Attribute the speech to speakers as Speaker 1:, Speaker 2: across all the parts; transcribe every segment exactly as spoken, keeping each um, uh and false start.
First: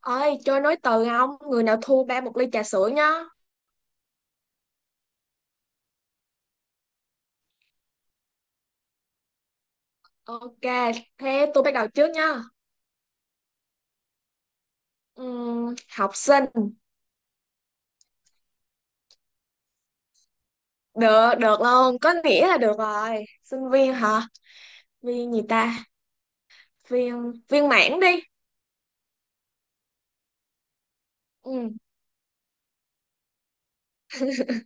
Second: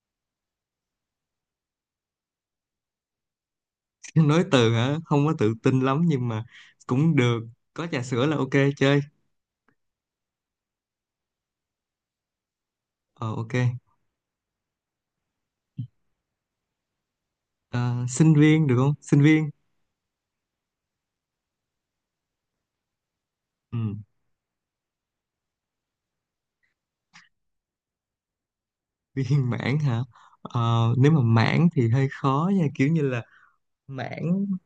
Speaker 1: Ơi, chơi nối từ không? Người nào thua ba một ly trà sữa nhá.
Speaker 2: Nói từ hả? Không có tự tin lắm nhưng mà cũng được. Có trà sữa là ok. Chơi.
Speaker 1: Ok, thế tôi bắt đầu trước nhá.
Speaker 2: Ờ, ok.
Speaker 1: Ừm, học sinh.
Speaker 2: Ờ, sinh viên được không? Sinh viên.
Speaker 1: Được được luôn, có nghĩa là được rồi. Sinh
Speaker 2: Ừ.
Speaker 1: viên hả? Viên gì ta? Viên, viên mãn đi.
Speaker 2: Viên mãn hả? Ờ, nếu mà mãn
Speaker 1: Ừm,
Speaker 2: thì hơi khó nha, kiểu như là mãn.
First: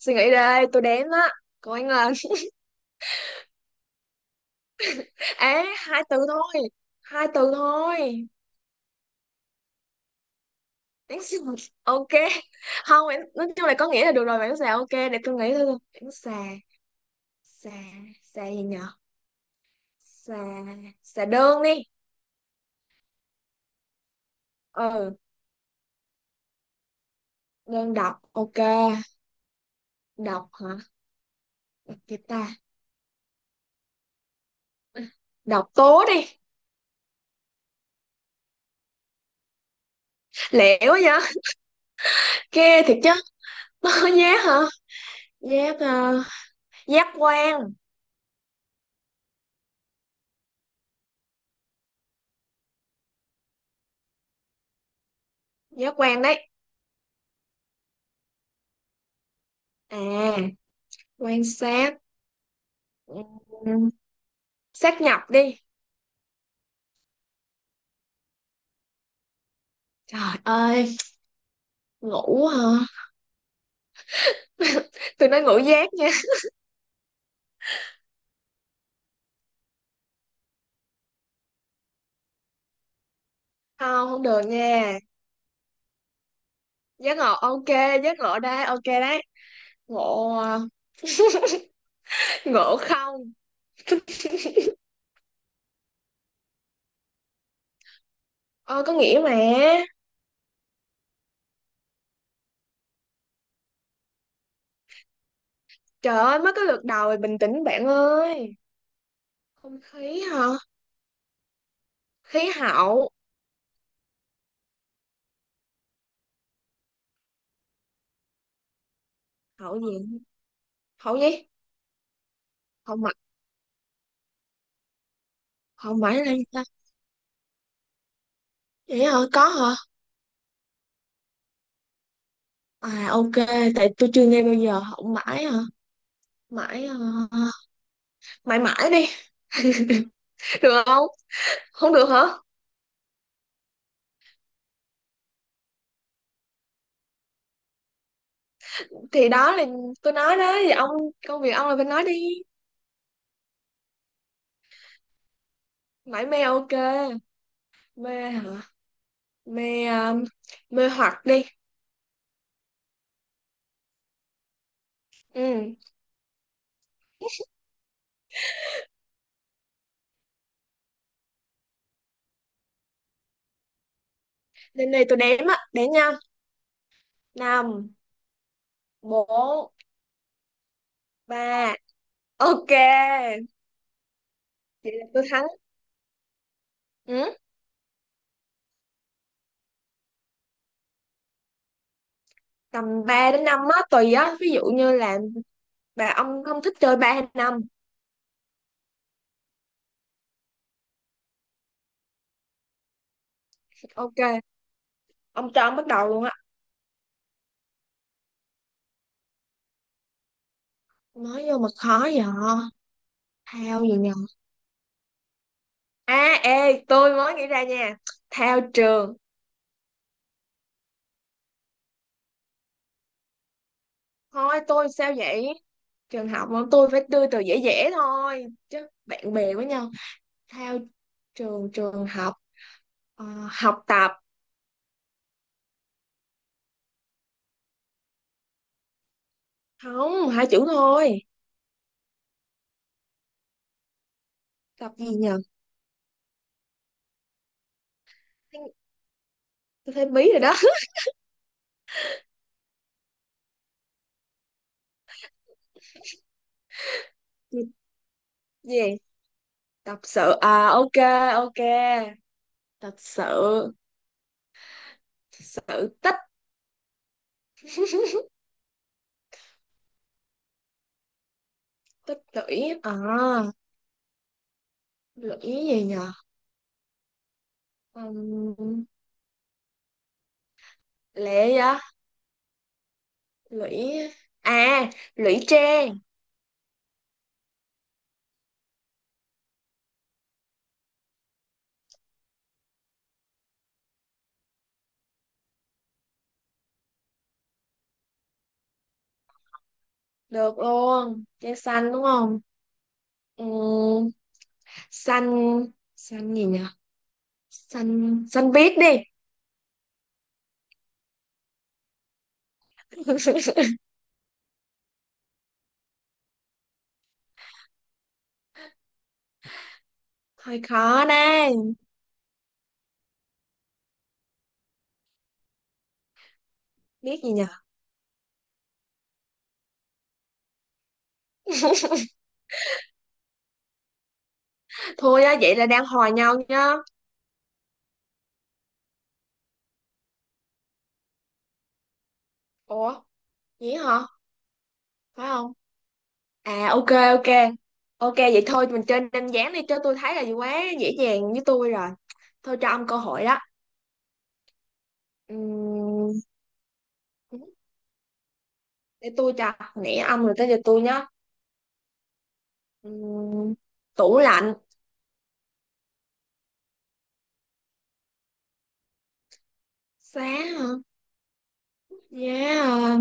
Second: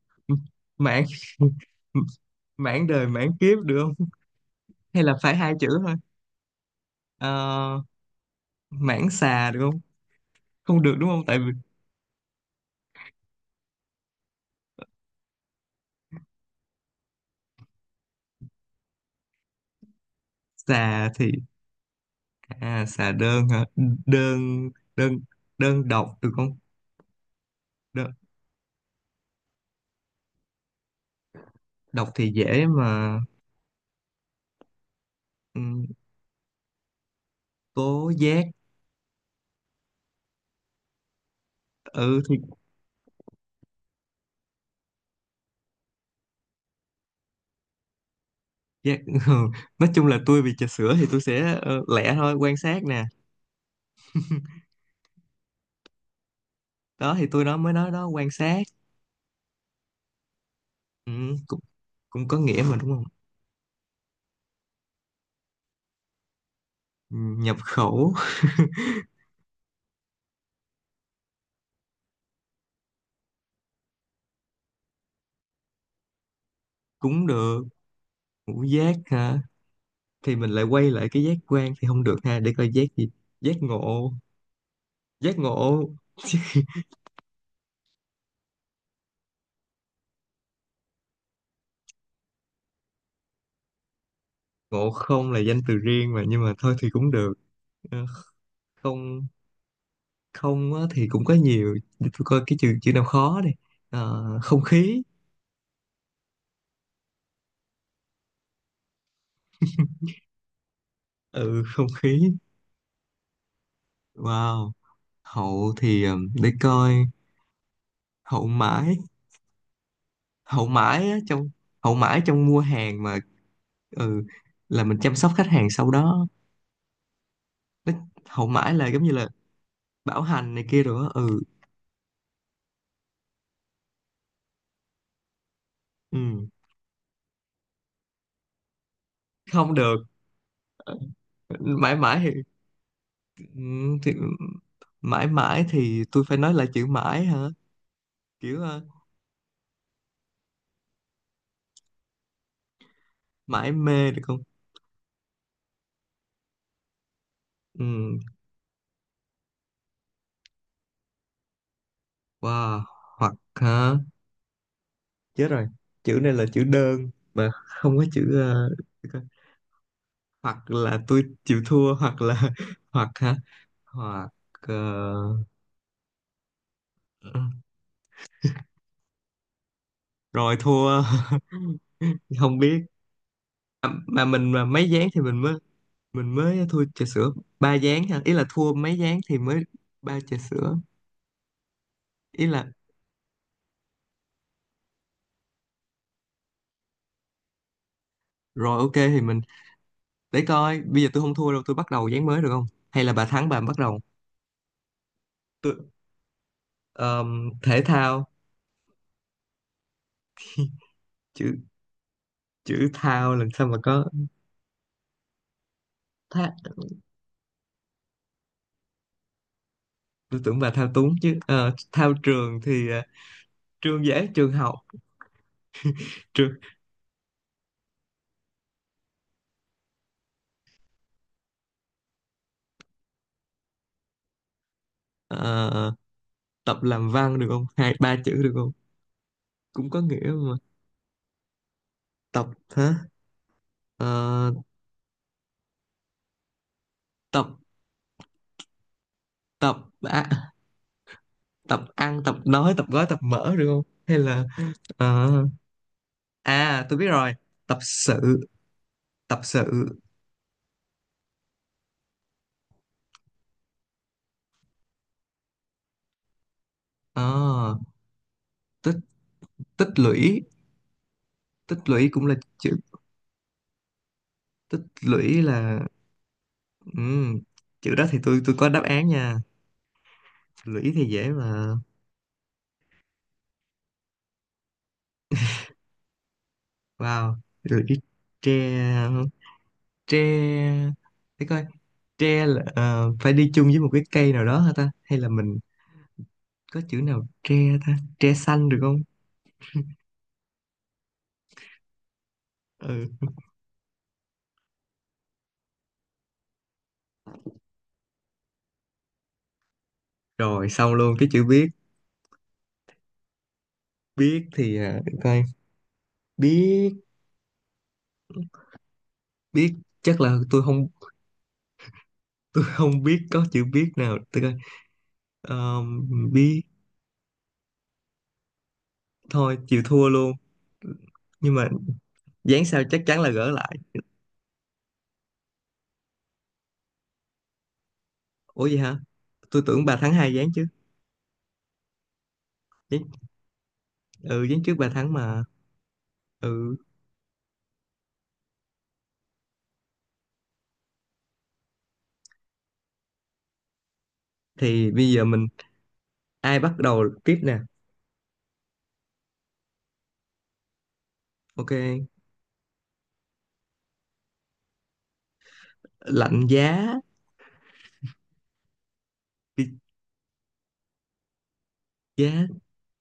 Speaker 1: Suy nghĩ đây, tôi
Speaker 2: Mãn
Speaker 1: đếm á. Cô anh là.
Speaker 2: mãn đời mãn kiếp được không? Hay là phải hai
Speaker 1: Ế,
Speaker 2: chữ thôi?
Speaker 1: hai từ thôi,
Speaker 2: Ờ,
Speaker 1: hai từ thôi.
Speaker 2: mãn xà được không? Không được đúng
Speaker 1: Đáng
Speaker 2: không,
Speaker 1: sợ.
Speaker 2: tại vì
Speaker 1: Ok. Không. Em- nói chung là có nghĩa là được rồi. Bạn xà. Ok, để tôi nghĩ thôi. Bạn xà. Xà. Xà gì nhở? Xà.
Speaker 2: xà
Speaker 1: Xà
Speaker 2: thì,
Speaker 1: đơn đi.
Speaker 2: à, xà đơn hả? Đơn.
Speaker 1: Ừ.
Speaker 2: Đơn. Đơn độc được không?
Speaker 1: Đơn
Speaker 2: Đơn,
Speaker 1: độc ok. Độc hả?
Speaker 2: độc
Speaker 1: Cái
Speaker 2: thì
Speaker 1: ta?
Speaker 2: dễ mà. Ừ,
Speaker 1: Độc tố đi.
Speaker 2: cố giác.
Speaker 1: Lẻo quá vậy.
Speaker 2: Ừ thì
Speaker 1: Ghê thiệt chứ. Nó có giác hả? Giác, ờ, giác quan.
Speaker 2: giác ừ. Nói chung là tôi vì trà sữa thì tôi sẽ, ờ, lẻ thôi, quan sát nè.
Speaker 1: Giác quan đấy.
Speaker 2: Đó thì tôi đó mới nói đó, quan sát.
Speaker 1: À,
Speaker 2: Ừ,
Speaker 1: quan
Speaker 2: cũng
Speaker 1: sát.
Speaker 2: cũng có nghĩa mà đúng không?
Speaker 1: Ừm, Sát nhập đi.
Speaker 2: Ừ, nhập khẩu.
Speaker 1: Trời ơi, ngủ hả? Tôi nói ngủ giác nha.
Speaker 2: Cũng được. Ngũ giác hả? Thì mình lại quay lại cái giác quan thì không được ha, để coi giác gì. Giác
Speaker 1: Không,
Speaker 2: ngộ.
Speaker 1: không được nha.
Speaker 2: Giác ngộ.
Speaker 1: Giác ngộ ok. Giác ngộ đây, ok đấy. Ngộ, ờ, ngộ không.
Speaker 2: Ngộ Không là danh từ riêng mà, nhưng mà thôi thì cũng được. Ờ,
Speaker 1: Ờ, có nghĩa
Speaker 2: không.
Speaker 1: mà.
Speaker 2: Không á, thì cũng có nhiều. Để tôi coi cái chữ chữ nào khó đi. Ờ, không khí.
Speaker 1: Trời ơi, mới có lượt đầu rồi, bình tĩnh bạn ơi. Không khí hả?
Speaker 2: Ừ, không khí.
Speaker 1: Khí hậu.
Speaker 2: Wow, hậu thì um, để coi. Hậu mãi.
Speaker 1: Hậu gì?
Speaker 2: Hậu mãi
Speaker 1: Hậu
Speaker 2: á,
Speaker 1: gì?
Speaker 2: trong. Hậu mãi trong mua
Speaker 1: Hậu
Speaker 2: hàng
Speaker 1: mãi.
Speaker 2: mà. Ừ, là mình chăm sóc khách hàng sau
Speaker 1: Hậu mãi
Speaker 2: đó.
Speaker 1: là gì ta?
Speaker 2: Nó- Hậu mãi là giống
Speaker 1: Vậy
Speaker 2: như
Speaker 1: hả?
Speaker 2: là
Speaker 1: Có hả?
Speaker 2: bảo hành này kia rồi á, ừ.
Speaker 1: À ok, tại tôi chưa nghe bao giờ. Hậu mãi hả?
Speaker 2: Ừ,
Speaker 1: Mãi, ờ, mãi mãi đi.
Speaker 2: không được.
Speaker 1: Được không? Không
Speaker 2: Mãi
Speaker 1: được
Speaker 2: mãi
Speaker 1: hả?
Speaker 2: thì, ừ, thì mãi mãi thì tôi phải nói là chữ mãi hả? Kiểu ờ,
Speaker 1: Thì đó là tôi nói đó. Thì ông, công việc ông là phải nói đi.
Speaker 2: mãi mê được không?
Speaker 1: Mãi mê ok.
Speaker 2: Ừ.
Speaker 1: Mê hả? Mê, ờ, mê hoặc đi.
Speaker 2: Wow. Hoặc hả? Chết rồi,
Speaker 1: Ừ.
Speaker 2: chữ này là chữ đơn mà không có chữ. Hoặc là tôi chịu thua, hoặc là hoặc hả? Hoặc. Ờ,
Speaker 1: Lên đây tôi đếm á. Đếm nha. Năm, bốn,
Speaker 2: rồi thua.
Speaker 1: ba.
Speaker 2: Không
Speaker 1: Ok,
Speaker 2: biết. À, mà mình mà mấy
Speaker 1: vậy là
Speaker 2: ván thì
Speaker 1: tôi
Speaker 2: mình
Speaker 1: thắng.
Speaker 2: mới, mình mới thua trà sữa
Speaker 1: Ừ?
Speaker 2: ba ván hả? Ý là thua mấy ván thì mới ba trà sữa, ý là.
Speaker 1: Tầm ba đến năm á, tùy á. Ví dụ như là bà ông không thích chơi ba hay năm.
Speaker 2: Rồi ok, thì mình để coi bây giờ tôi không thua đâu, tôi bắt đầu ván mới được không? Hay là bà thắng bà bắt đầu.
Speaker 1: Ok, ông cho
Speaker 2: Tôi,
Speaker 1: ông bắt đầu luôn á.
Speaker 2: ờm, thể thao.
Speaker 1: Nói
Speaker 2: chữ
Speaker 1: vô mà khó vậy.
Speaker 2: chữ thao làm sao mà
Speaker 1: Thao gì
Speaker 2: có
Speaker 1: nhờ. À,
Speaker 2: thao.
Speaker 1: ê, tôi mới nghĩ ra nha. Thao trường.
Speaker 2: Tôi tưởng bà thao túng chứ. Ờ, thao trường thì, ờ, trường dễ, trường
Speaker 1: Thôi,
Speaker 2: học.
Speaker 1: tôi sao vậy? Trường học
Speaker 2: Trường.
Speaker 1: mà tôi phải đưa từ dễ dễ thôi. Chứ bạn bè với nhau. Thao trường, trường học. Ờ, học tập.
Speaker 2: Ờ, tập làm văn được không? Hai ba chữ được không? Cũng có
Speaker 1: Không,
Speaker 2: nghĩa
Speaker 1: hai
Speaker 2: mà.
Speaker 1: chữ thôi.
Speaker 2: Tập hả? Ờ,
Speaker 1: Tập gì nhờ?
Speaker 2: tập. Tập.
Speaker 1: Tôi thấy
Speaker 2: À,
Speaker 1: bí rồi đó.
Speaker 2: tập ăn tập nói tập gói tập mở được không, hay là, ờ, à tôi biết rồi. Tập sự.
Speaker 1: Gì?
Speaker 2: Tập sự.
Speaker 1: Tập sự à? Ok. Ok, tập sự. Sự tích.
Speaker 2: Ờ, tích. Tích lũy. Tích lũy
Speaker 1: Tích
Speaker 2: cũng là chữ.
Speaker 1: lũy à?
Speaker 2: Tích
Speaker 1: Lũy
Speaker 2: lũy là,
Speaker 1: gì nhờ?
Speaker 2: ừm, chữ đó thì tôi tôi có đáp
Speaker 1: um,
Speaker 2: án nha. Lũy thì dễ
Speaker 1: Lệ
Speaker 2: mà.
Speaker 1: á. Lũy à, lũy tre.
Speaker 2: Wow. Lũy tre. Tre. Để coi. Tre là, ờ, phải đi chung với một cái cây nào đó hả ta, hay là mình có chữ nào tre. Ta, tre xanh được không?
Speaker 1: Được luôn, tre xanh đúng không?
Speaker 2: Ừ.
Speaker 1: um, Xanh. Xanh gì nhờ? Xanh, xanh biết đi.
Speaker 2: Rồi xong luôn cái chữ biết. Biết thì, à, để coi. Biết. Biết. Chắc là
Speaker 1: Hơi
Speaker 2: tôi không,
Speaker 1: khó đây.
Speaker 2: tôi không biết có chữ biết nào, tôi coi. Ờ, biết.
Speaker 1: Biết gì nhờ?
Speaker 2: Thôi chịu thua luôn. Nhưng mà dán sao chắc chắn là gỡ lại.
Speaker 1: Thôi á, vậy là đang hòa nhau nhá.
Speaker 2: Ủa vậy hả? Tôi tưởng bà thắng hai dán chứ. Dán,
Speaker 1: Ủa, gì hả?
Speaker 2: ừ, dán trước bà thắng
Speaker 1: Phải
Speaker 2: mà.
Speaker 1: không? À
Speaker 2: Ừ.
Speaker 1: ok, ok. Ok, vậy thôi mình chơi đơn giản đi cho tôi thấy là quá dễ dàng với tôi rồi. Thôi cho ông cơ hội đó.
Speaker 2: Thì bây giờ mình
Speaker 1: Ừm,
Speaker 2: ai bắt đầu tiếp nè?
Speaker 1: Để tôi cho. Nãy ông rồi tới giờ tôi nhá.
Speaker 2: Ok.
Speaker 1: Ừm, Tủ lạnh.
Speaker 2: Lạnh giá.
Speaker 1: Giá hả?
Speaker 2: Giá.
Speaker 1: Giá, ờ,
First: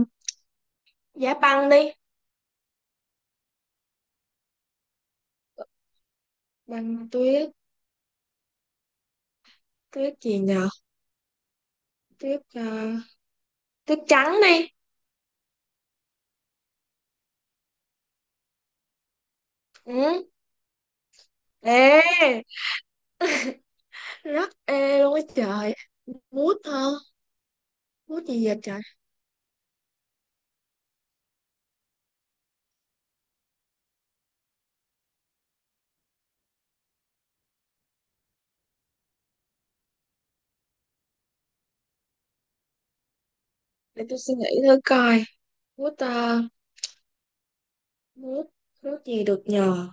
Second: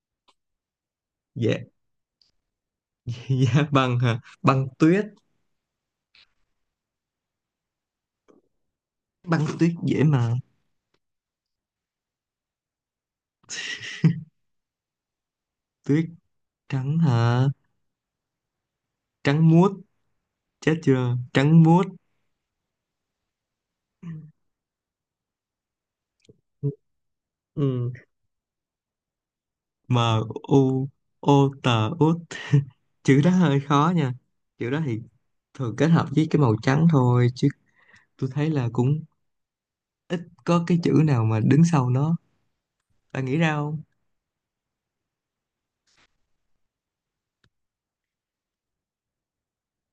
Speaker 1: giá
Speaker 2: Giá.
Speaker 1: băng đi.
Speaker 2: Giá băng hả? Băng tuyết.
Speaker 1: Băng tuyết.
Speaker 2: Băng tuyết dễ
Speaker 1: Tuyết
Speaker 2: mà.
Speaker 1: gì nhờ? Tuyết, ờ, tuyết trắng đi.
Speaker 2: Tuyết trắng hả? Trắng muốt.
Speaker 1: Ừ.
Speaker 2: Chết chưa, trắng muốt.
Speaker 1: Ê. Rất ê luôn á trời. Mút hả?
Speaker 2: Ừ.
Speaker 1: Mút gì vậy trời.
Speaker 2: M, u, o, t, út. Chữ đó hơi khó nha. Chữ đó thì thường kết hợp với cái màu trắng thôi chứ, tôi thấy là cũng ít có cái chữ nào mà đứng sau nó. Bạn nghĩ ra không?
Speaker 1: Để tôi suy nghĩ thử coi. Mút, ờ, nước. Nước gì được nhờ?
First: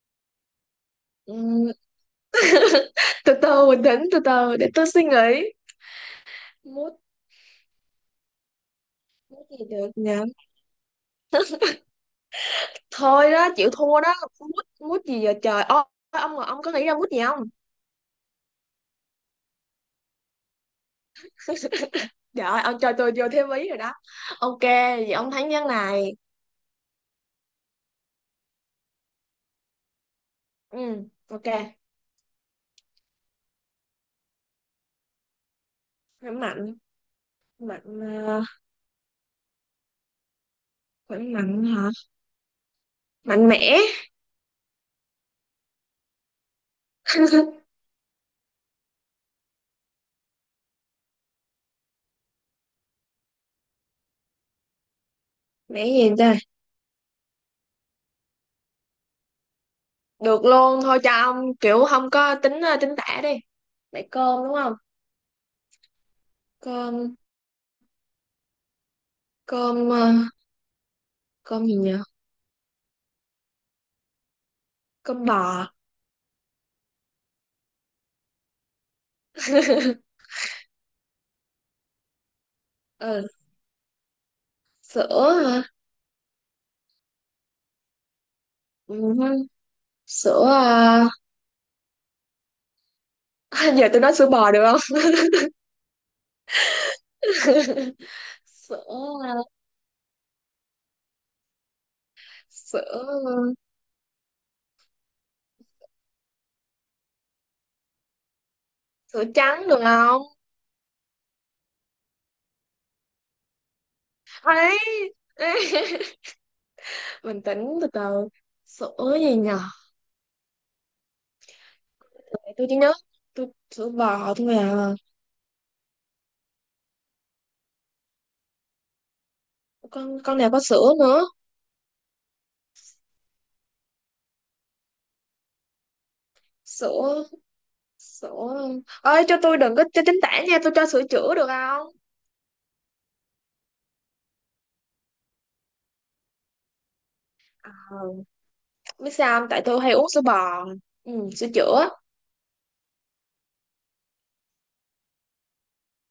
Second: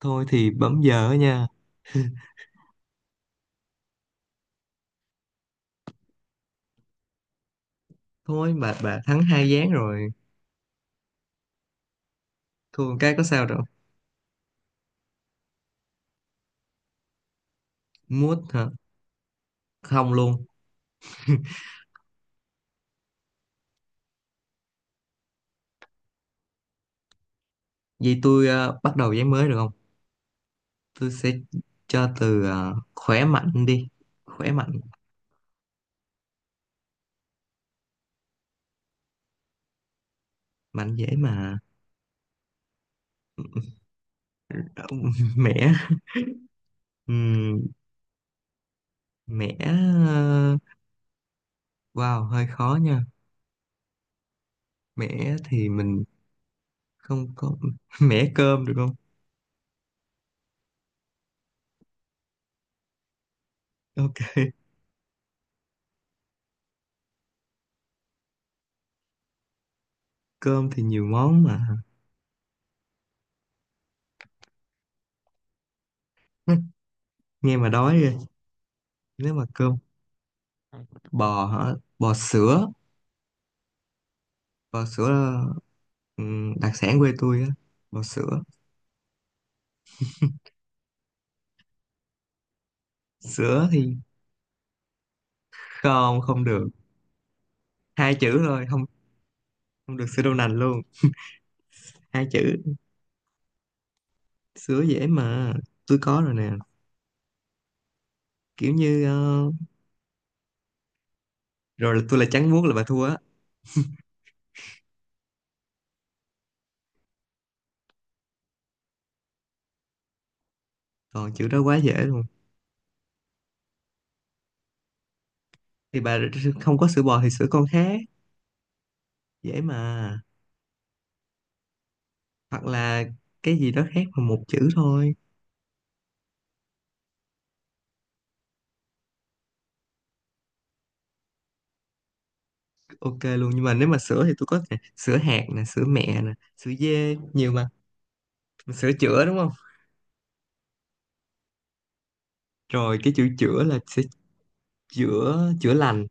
Speaker 2: Thôi thì bấm giờ á nha.
Speaker 1: Ừm, Từ từ, bình tĩnh, từ từ để tôi suy nghĩ. Mút,
Speaker 2: Thôi bà bà thắng hai
Speaker 1: mút gì
Speaker 2: ván
Speaker 1: được
Speaker 2: rồi,
Speaker 1: nhờ?
Speaker 2: thua một cái có
Speaker 1: Thôi
Speaker 2: sao
Speaker 1: đó,
Speaker 2: đâu.
Speaker 1: chịu thua đó. Mút, mút gì giờ trời. Ô, ông ông có nghĩ ra mút gì không?
Speaker 2: Mút hả? Không luôn.
Speaker 1: Trời ơi, ông cho tôi vô thêm ý rồi đó. Ok, vậy ông thắng ván này.
Speaker 2: Vậy tôi, ờ, bắt đầu ván mới được không?
Speaker 1: Ừ.
Speaker 2: Tôi sẽ
Speaker 1: Ok,
Speaker 2: cho từ, ờ, khỏe mạnh đi. Khỏe mạnh.
Speaker 1: khỏe mạnh. Mạnh, ờ,
Speaker 2: Mạnh dễ
Speaker 1: khỏe
Speaker 2: mà.
Speaker 1: mạnh hả? Mạnh mẽ.
Speaker 2: Mẻ. Ừm, mẻ, ờ, wow, hơi khó nha. Mẻ thì
Speaker 1: Mẽ
Speaker 2: mình
Speaker 1: gì đây?
Speaker 2: không có mẻ cơm được không?
Speaker 1: Được luôn, thôi cho ông kiểu không có tính, ờ, tính tả đi. Mẹ cơm
Speaker 2: Ok.
Speaker 1: đúng không? Cơm. Cơm, ờ,
Speaker 2: Cơm thì nhiều món mà.
Speaker 1: cơm gì nhỉ? Cơm bò.
Speaker 2: Nghe mà đói rồi. Nếu mà cơm bò hả? Bò sữa.
Speaker 1: Ờ,
Speaker 2: Bò sữa
Speaker 1: sữa
Speaker 2: là,
Speaker 1: hả?
Speaker 2: ừm, đặc sản quê tôi á. Bò sữa.
Speaker 1: Ừ, sữa. À,
Speaker 2: Sữa
Speaker 1: giờ
Speaker 2: thì,
Speaker 1: tôi nói sữa bò được không?
Speaker 2: không, không được. Hai chữ thôi,
Speaker 1: Sữa
Speaker 2: không.
Speaker 1: à?
Speaker 2: Không được sữa đậu nành luôn. Hai chữ.
Speaker 1: Sữa,
Speaker 2: Sứa dễ mà. Tôi có rồi nè, kiểu như
Speaker 1: sữa
Speaker 2: ờ,
Speaker 1: trắng được không?
Speaker 2: rồi là tôi là trắng muốt là bà thua á.
Speaker 1: Ấy. Bình tĩnh, từ từ. Sữa gì nhờ?
Speaker 2: Còn chữ đó quá dễ luôn.
Speaker 1: Để tôi chỉ nhớ. Tôi sữa bò thôi à?
Speaker 2: Thì bà không có sữa bò thì sữa con khác, dễ mà.
Speaker 1: Con con nào có sữa nữa?
Speaker 2: Hoặc là cái gì đó khác mà một chữ thôi.
Speaker 1: Sữa, sữa ơi, cho tôi đừng có cho tránh tả nha. Tôi cho sữa chữa được không?
Speaker 2: Ok luôn, nhưng mà nếu mà sữa thì tôi có nè, sữa hạt nè, sữa mẹ nè, sữa dê, nhiều mà.
Speaker 1: Ờ,
Speaker 2: Sữa
Speaker 1: biết
Speaker 2: chữa đúng
Speaker 1: sao không?
Speaker 2: không?
Speaker 1: Tại tôi hay uống sữa bò. Ừ, sữa chữa.
Speaker 2: Rồi cái chữ chữa là sẽ chữa. Chữa lành.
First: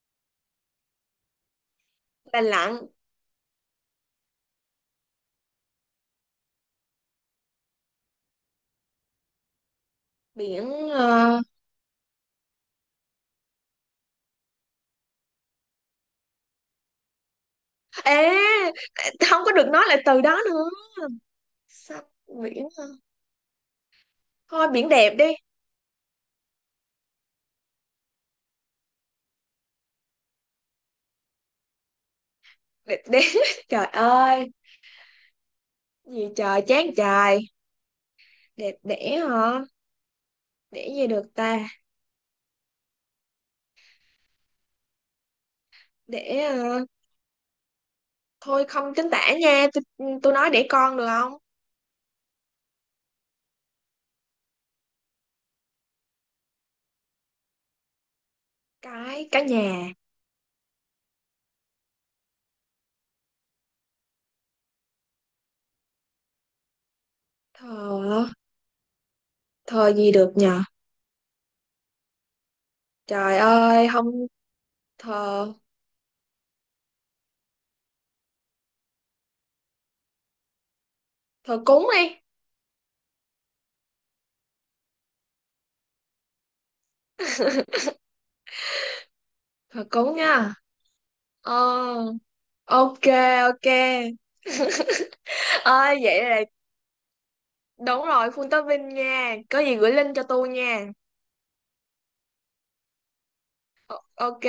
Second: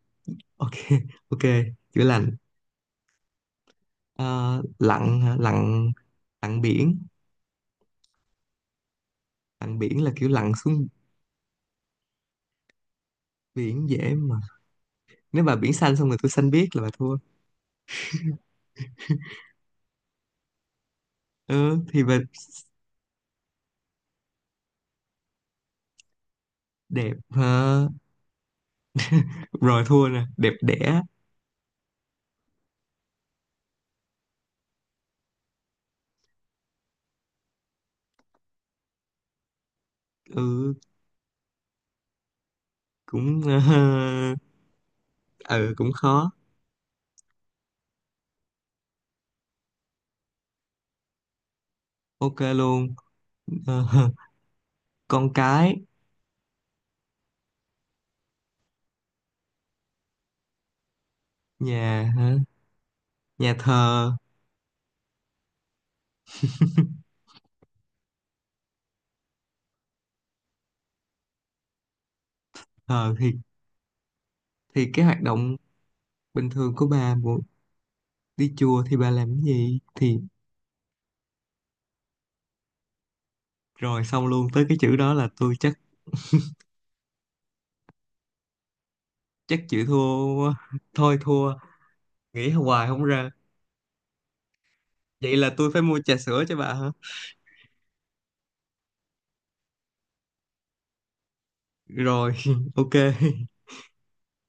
Speaker 2: Ok, ok. Chữa lành.
Speaker 1: Lành lặn.
Speaker 2: Ờ, lặn hả? Lặn. Lặn biển. Lặn biển là kiểu lặn xuống.
Speaker 1: Biển, ờ,
Speaker 2: Biển dễ mà. Nếu bà biển xanh xong rồi tôi xanh biếc là bà thua.
Speaker 1: à, không có được nói lại từ đó nữa.
Speaker 2: Ừ thì
Speaker 1: Sắp.
Speaker 2: bà
Speaker 1: Biển hả? Thôi, biển đẹp đi.
Speaker 2: đẹp hả? Rồi thua nè, đẹp đẽ.
Speaker 1: Đẹp đẽ. Trời ơi, gì trời chán trời. Đẹp đẽ hả?
Speaker 2: Ừ.
Speaker 1: Để gì được ta?
Speaker 2: Cũng, ờ, ừ, cũng khó.
Speaker 1: Để, ờ, thôi không chính tả nha tôi. Tôi nói để con được không?
Speaker 2: Ok luôn. Ờ, con cái.
Speaker 1: Cái cái nhà
Speaker 2: Nhà hả? Nhà thờ.
Speaker 1: thờ. Thờ gì được nhờ?
Speaker 2: Thờ thì,
Speaker 1: Trời ơi, không.
Speaker 2: thì cái hoạt
Speaker 1: thờ
Speaker 2: động bình thường của bà muốn đi chùa thì bà làm cái gì thì
Speaker 1: thờ cúng đi.
Speaker 2: rồi xong luôn tới cái chữ đó là tôi chắc chắc chịu
Speaker 1: Thờ cúng
Speaker 2: thua quá.
Speaker 1: nha.
Speaker 2: Thôi thua.
Speaker 1: Ờ,
Speaker 2: Nghĩ hoài không
Speaker 1: ok.
Speaker 2: ra.
Speaker 1: Ok.
Speaker 2: Vậy là tôi phải
Speaker 1: Ơi
Speaker 2: mua trà
Speaker 1: vậy là.
Speaker 2: sữa cho bà hả?
Speaker 1: Đúng rồi, full topping nha. Có gì gửi link cho tôi nha.
Speaker 2: Rồi ok.
Speaker 1: Ok.